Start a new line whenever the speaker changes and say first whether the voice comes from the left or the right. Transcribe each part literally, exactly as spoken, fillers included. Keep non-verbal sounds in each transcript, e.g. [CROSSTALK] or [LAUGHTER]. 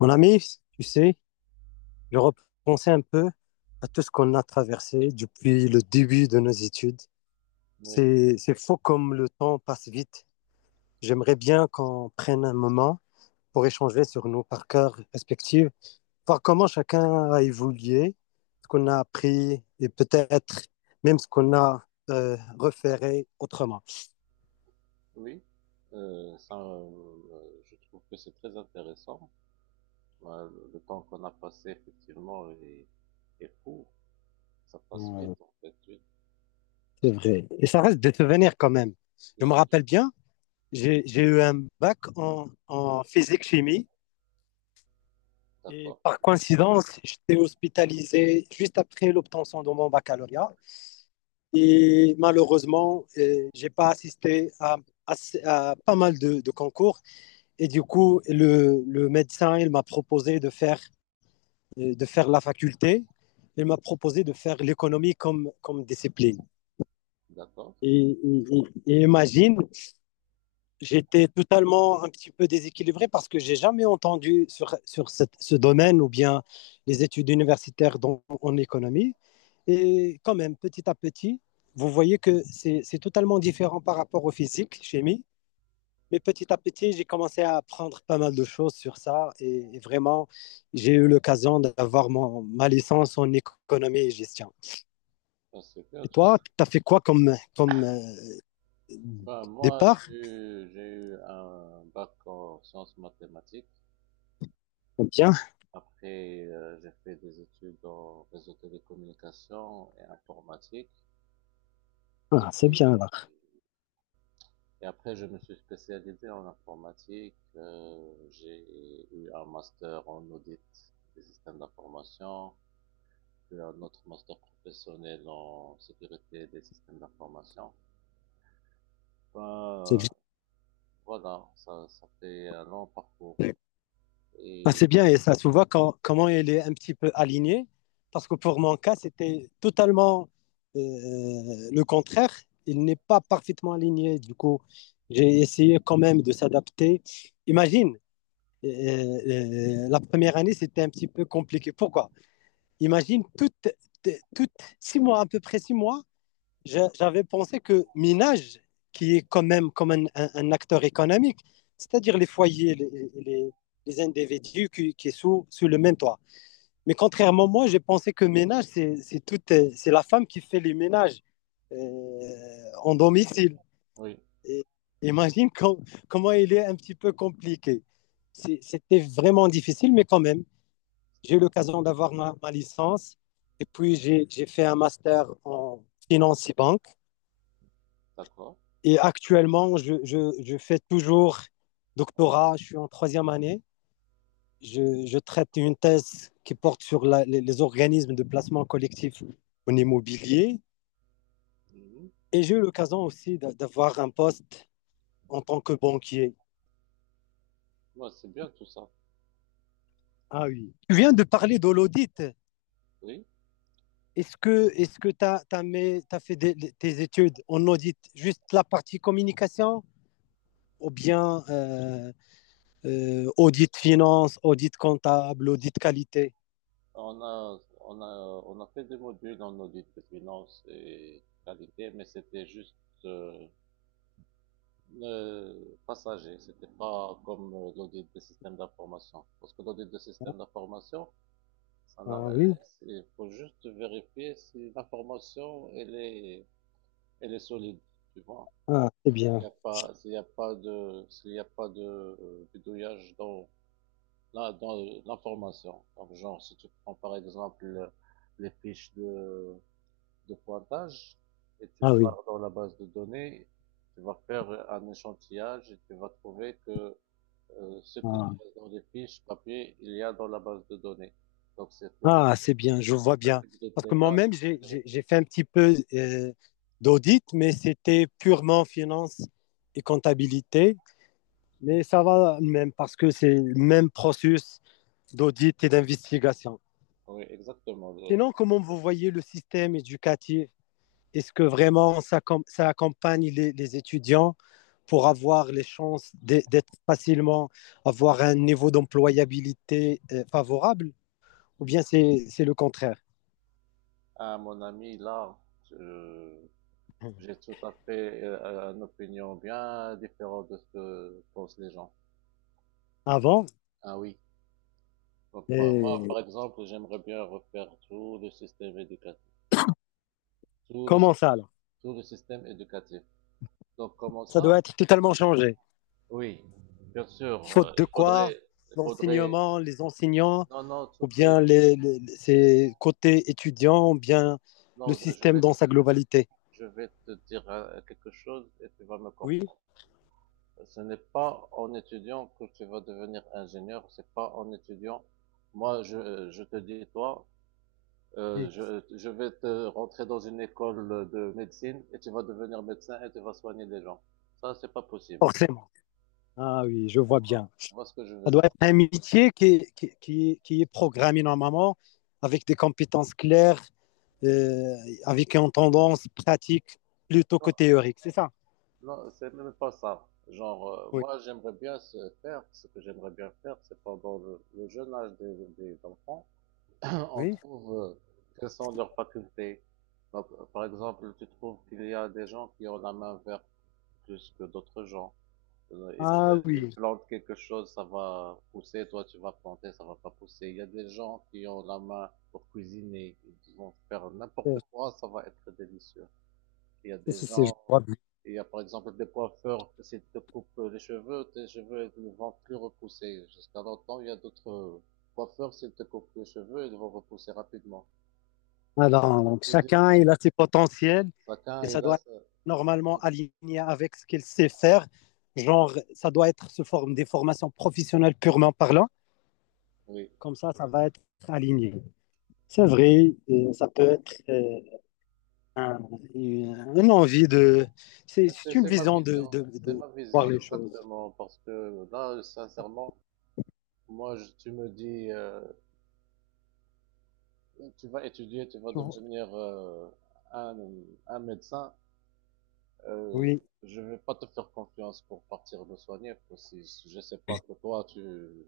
left: Mon ami, tu sais, je repensais un peu à tout ce qu'on a traversé depuis le début de nos études.
right: Oui,
left: C'est, c'est fou comme le temps passe vite. J'aimerais bien qu'on prenne un moment pour échanger sur nos parcours respectifs, voir comment chacun a évolué, ce qu'on a appris et peut-être même ce qu'on a euh, reféré autrement.
right: oui, euh, ça, euh, je trouve que c'est très intéressant. Euh, le le temps qu'on a passé, effectivement, est, est court. Ça passe
left: Ouais,
right: vite, en fait. Oui,
left: c'est vrai. Et ça reste des souvenirs quand même. Je
right: bien
left: me
right: sûr.
left: rappelle bien, j'ai, j'ai eu un bac en en physique-chimie. Et
right: D'accord,
left: par coïncidence, j'étais hospitalisé juste après l'obtention de mon baccalauréat. Et malheureusement, je j'ai pas assisté à, à- à pas mal de, de concours. Et du coup, le, le médecin, il m'a proposé de faire, euh, de faire la faculté. Il m'a proposé de faire l'économie comme, comme discipline.
right: d'accord.
left: Et, et- et- et imagine, j'étais totalement un petit peu déséquilibré parce que j'ai jamais entendu sur, sur cette- ce domaine ou bien les études universitaires dans- en économie. Et quand même, petit à petit, vous voyez que c'est c'est totalement différent par rapport au physique, chimie. Mais petit à petit, j'ai commencé à apprendre pas mal de choses sur ça. Et, et vraiment, j'ai eu l'occasion d'avoir mon- ma licence en économie et gestion.
right: Ah, c'est bien
left: Et
right: tout ça.
left: toi, tu as fait quoi comme, comme euh,
right: Ben, moi,
left: départ?
right: j'ai eu, j'ai eu un bac en sciences mathématiques.
left: Bien.
right: Après, euh, j'ai fait des études en réseau télécommunications et informatique.
left: Ah, c'est
right: Et
left: bien là.
right: Et après, je me suis spécialisé en informatique. Euh, j'ai eu un master en audit des systèmes d'information, puis un autre master professionnel en sécurité des systèmes d'information.
left: C'est bien.
right: Ben, voilà, ça, ça fait un long parcours.
left: Ah,
right: Et
left: c'est bien et ça se voit quand- comment il est un petit peu aligné. Parce que pour mon cas, c'était totalement euh, le contraire. Il n'est pas parfaitement aligné. Du coup, j'ai essayé quand même de s'adapter. Imagine, euh, euh, la première année, c'était un petit peu compliqué. Pourquoi? Imagine, toutes, toutes six mois, à peu près six mois, j'a- j'avais pensé que Minage, qui est quand même comme un, un- un acteur économique, c'est-à-dire les foyers, les, les- les individus qui, qui sont sous, sous le même toit. Mais contrairement à moi, j'ai pensé que ménage, c'est c'est tout, euh, c'est la femme qui fait les ménages euh, en domicile.
right: oui,
left: Et imagine [LAUGHS] com- comment il est un petit peu compliqué. C'est- C'était vraiment difficile, mais quand même, j'ai eu l'occasion d'avoir ma, ma licence. Et puis, j'ai j'ai fait un master en finance et banque.
right: d'accord.
left: Et actuellement, je, je, je fais toujours doctorat, je suis en troisième année. Je, je traite une thèse qui porte sur la- les, les organismes de placement collectif en immobilier.
right: Mhm.
left: Et j'ai eu l'occasion aussi d'avoir un poste en tant que banquier.
right: Ouais, c'est bien tout ça.
left: Ah oui. Tu viens de parler de l'audit.
right: Oui,
left: Est-ce que est-ce que tu as, fait des- tes études en audit, juste la partie communication ou bien euh, euh, audit finance, audit comptable, audit qualité.
right: on a, on a, on a fait des modules en audit de finance et qualité, mais c'était juste euh, Euh, passager, c'était pas comme euh, l'audit des systèmes d'information. Parce que l'audit des systèmes d'information, ça n'a-
left: Ah oui,
right: euh, c'est- faut juste vérifier si l'information elle est, elle est solide, tu vois.
left: ah, c'est
right: Il y
left: bien.
right: a pas, s'il y a pas de, s'il y a pas de euh, bidouillage dans là dans l'information. Donc genre si tu prends par exemple les fiches de de pointage et tu
left: Ah oui,
right: pars dans la base de données, tu vas faire un échantillage et tu vas trouver que euh, ce qu'il y
left: ah,
right: a dans les fiches papier, il y a dans la base de données. Donc c'est plutôt
left: Ah, c'est bien, je vois bien. Parce que
right: intégrité là
left: moi-même,
right: que
left: j'ai j'ai-
right: vérité.
left: j'ai fait un petit peu euh, d'audit, mais c'était purement finance et comptabilité. Mais ça va même parce que c'est le même processus d'audit et d'investigation.
right: Oui, exactement.
left: Sinon, comment vous voyez le système éducatif? Est-ce que vraiment ça, ça accompagne les, les, étudiants pour avoir les chances d'être facilement, avoir un niveau d'employabilité euh, favorable? Ou bien c'est c'est le contraire?
right: À mon ami là, je- j'ai tout à fait euh, une opinion bien différente de ce que pensent les gens.
left: Avant,
right: Ah oui. Donc moi, moi,
left: et
right: par exemple, j'aimerais bien refaire tout le système éducatif, tout le,
left: comment ça alors?
right: tout le système éducatif. Donc comment
left: Ça
right: ça?
left: doit être totalement changé.
right: Oui, bien sûr. euh,
left: Faute de
right: il
left: quoi?
right: faudrait, il faudrait.
left: L'enseignement, les enseignants
right: Non, non,
left: ou
right: tout est.
left: bien les, les- ses côtés étudiants, ou bien le
right: Non, je, je
left: système
right: vais
left: dans sa globalité.
right: je vais te dire euh, quelque chose et tu vas me
left: Oui,
right: comprendre. Ce n'est pas en étudiant que tu vas devenir ingénieur, c'est pas en étudiant. Moi, je, je te dis, toi, euh,
left: oui,
right: je, je vais te rentrer dans une école de médecine et tu vas devenir médecin et tu vas soigner les gens. Ça, c'est pas possible.
left: forcément. Ah oui, je vois bien.
right: Tu vois ce que je veux
left: Ça doit
right: dire?
left: être un métier qui, qui, qui- qui est programmé normalement, avec des compétences claires, euh, avec une tendance pratique plutôt que
right: Non,
left: théorique, c'est ça?
right: non, c'est même pas ça. Genre, euh,
left: Oui.
right: moi, j'aimerais bien se faire, ce que j'aimerais bien faire, c'est pendant le, le jeune âge des, des enfants, [LAUGHS] on
left: Oui.
right: trouve euh, quelles sont leurs facultés. Par par exemple, tu trouves qu'il y a des gens qui ont la main verte plus que d'autres gens. Euh, Ils,
left: Ah
right: euh, ils
left: oui,
right: plantent quelque chose, ça va pousser, toi tu vas planter, ça va pas pousser. Il y a des gens qui ont la main pour cuisiner, ils vont faire n'importe
left: c'est,
right: quoi, ça va être délicieux. Il y a des
left: c'est, c'est- je
right: gens,
left: vois bien.
right: il y a par exemple des coiffeurs, s'ils te coupent les cheveux, tes cheveux ils ne vont plus repousser. Jusqu'à longtemps, il y a d'autres coiffeurs, s'ils te coupent les cheveux, ils vont repousser rapidement.
left: Alors, donc
right: Je dis,
left: chacun, il a ses potentiels
right: chacun
left: et
right: et
left: ça
right: là,
left: doit être
right: ça-
left: normalement
right: exactement.
left: aligné avec ce qu'il sait faire. Genre, ça doit être sous forme des formations professionnelles purement parlant.
right: Oui,
left: Comme ça, ça va être aligné. C'est vrai, euh, ça peut être euh, un- une une envie de... C'est
right: mais c'est
left: c'est une
right: c'est ma
left: vision de,
right: vision,
left: de,
right: c'est
left: de
right: ma
left: voir
right: vision
left: les choses.
right: exactement, parce que là, sincèrement, moi, je- tu me dis, euh, tu vas étudier, tu vas
left: Tu vois.
right: devenir euh, un, un médecin, euh,
left: Oui,
right: je vais pas te faire confiance pour partir me soigner, parce que si- je sais pas que toi, tu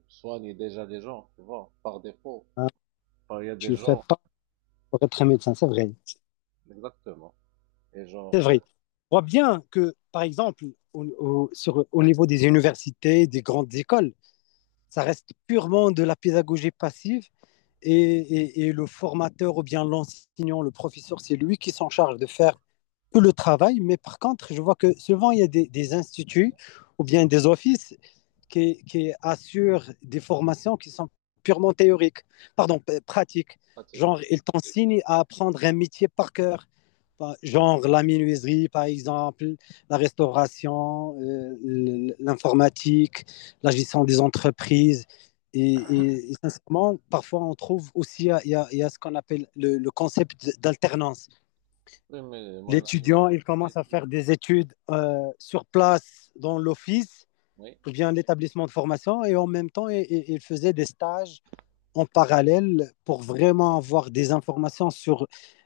right: soignes déjà les gens, tu vois, par défaut, enfin, il y a des
left: tu ne fais
right: gens,
left: pas pour être un médecin, c'est vrai.
right: exactement, et genre,
left: C'est
right: euh,
left: vrai. On voit bien que, par exemple, au, au- sur, au niveau des universités, des grandes écoles, ça reste purement de la pédagogie passive et, et, et le formateur ou bien l'enseignant, le professeur, c'est lui qui s'en charge de faire tout le travail. Mais par contre, je vois que souvent, il y a des, des instituts ou bien des offices qui, qui assurent des formations qui sont purement théoriques, pardon, pratiques.
right: pratique.
left: Genre, ils t'enseignent à apprendre un métier par cœur, genre la menuiserie, par exemple, la restauration, euh, l'informatique, la gestion des entreprises. Et, et, et, sincèrement, parfois, on trouve aussi, il y a, il y a ce qu'on appelle le, le concept d'alternance.
right: Oui, mais mon ami,
left: L'étudiant, il commence
right: c'est
left: à
right: ici.
left: faire des études euh, sur place dans l'office via un établissement de formation et en même temps, il, il faisait des stages en parallèle pour vraiment avoir des informations sur euh,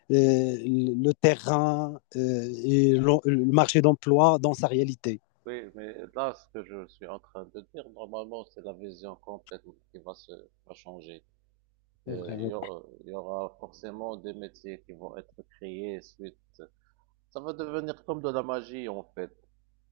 left: le terrain euh, et le, le marché d'emploi dans sa réalité.
right: Oui, mais là, ce que je suis en train de dire, normalement, c'est la vision complète qui va se, va changer.
left: C'est vrai,
right: Euh, Il
left: oui.
right: y aura, il y aura forcément des métiers qui vont être créés suite. Ça va devenir comme de la magie, en fait.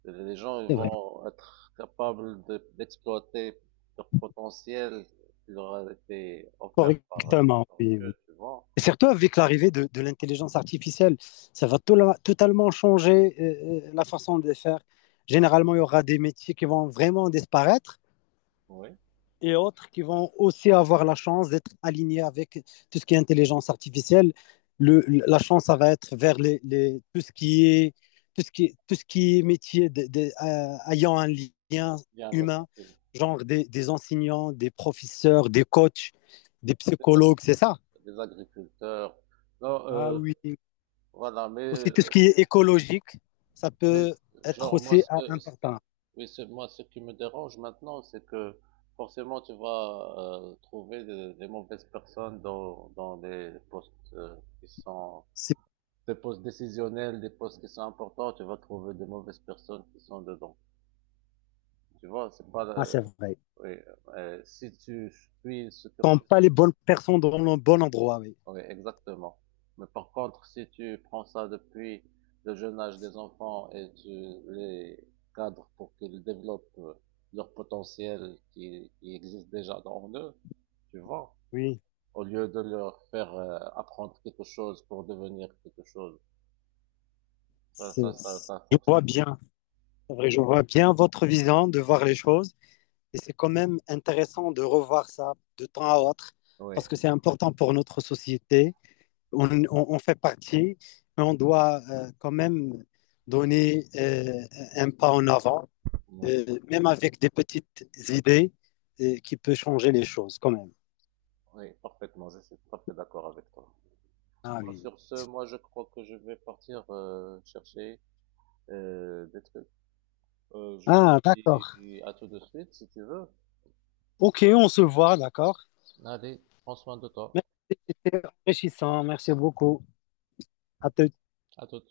right: Les gens, ils
left: C'est vrai.
right: vont être capables de- d'exploiter leur potentiel qui leur a été offert par, euh,
left: Correctement,
right: par
left: oui,
right: Dieu,
left: oui.
right: tu vois.
left: Et surtout avec l'arrivée de, de l'intelligence artificielle, ça va to- totalement changer euh, euh, la façon de faire. Généralement, il y aura des métiers qui vont vraiment disparaître
right: Oui.
left: et autres qui vont aussi avoir la chance d'être alignés avec tout ce qui est intelligence artificielle. Le, la chance, ça va être vers les, les, tout, ce qui est, tout, ce qui tout ce qui est métier de, de, euh, ayant un lien
right: Il y avait
left: humain,
right: des,
left: genre des, des, enseignants, des professeurs, des coachs, des
right: ag-
left: psychologues, c'est ça?
right: des agriculteurs. Non,
left: Ah
right: euh,
left: oui.
right: voilà, mais
left: Aussi tout ce
right: euh,
left: qui est écologique, ça
right: mais
left: peut être
right: genre moi
left: aussi
right: ce
left: euh,
right: que ce
left: important.
right: qui- oui, ce- moi ce qui me dérange maintenant c'est que forcément tu vas euh, trouver des, des mauvaises personnes dans dans des postes euh, qui sont
left: C'est
right: des postes décisionnels, des postes qui sont importants, tu vas trouver des mauvaises personnes qui sont dedans. Tu vois, c'est pas
left: ah,
right: la-
left: c'est vrai.
right: oui, euh, si tu suis ce
left: Quand
right: cursus
left: pas les bonnes personnes dans le bon endroit, oui.
right: oui, exactement. Mais par contre, si tu prends ça depuis le jeune âge des enfants et tu les cadres pour qu'ils développent euh, leur potentiel qui, qui existe déjà dans eux, tu vois,
left: Oui.
right: au lieu de leur faire euh, apprendre quelque chose pour devenir quelque chose, ça, ça,
left: C'est-
right: ça,
left: c'est-
right: ça
left: je vois
right: fonctionne pas.
left: bien, c'est vrai, je vois bien votre vision de voir les choses et c'est quand même intéressant de revoir ça de temps à autre
right: Oui,
left: parce que c'est important pour notre société. On, on- on fait partie, mais on doit euh, quand même donner euh, un pas en avant,
right: oui,
left: euh, même avec des petites idées euh, qui peuvent changer les choses quand même.
right: oui, parfaitement. Je suis tout à fait d'accord avec toi.
left: Ah
right: Bon,
left: oui.
right: sur ce, moi, je crois que je vais partir euh, chercher euh, des trucs. Euh, je te
left: Ah, d'accord.
right: dis à tout de suite si tu veux.
left: Ok, on se voit, d'accord.
right: Allez, prends soin de toi.
left: Merci, c'était enrichissant. Merci beaucoup. À te
right: À tout.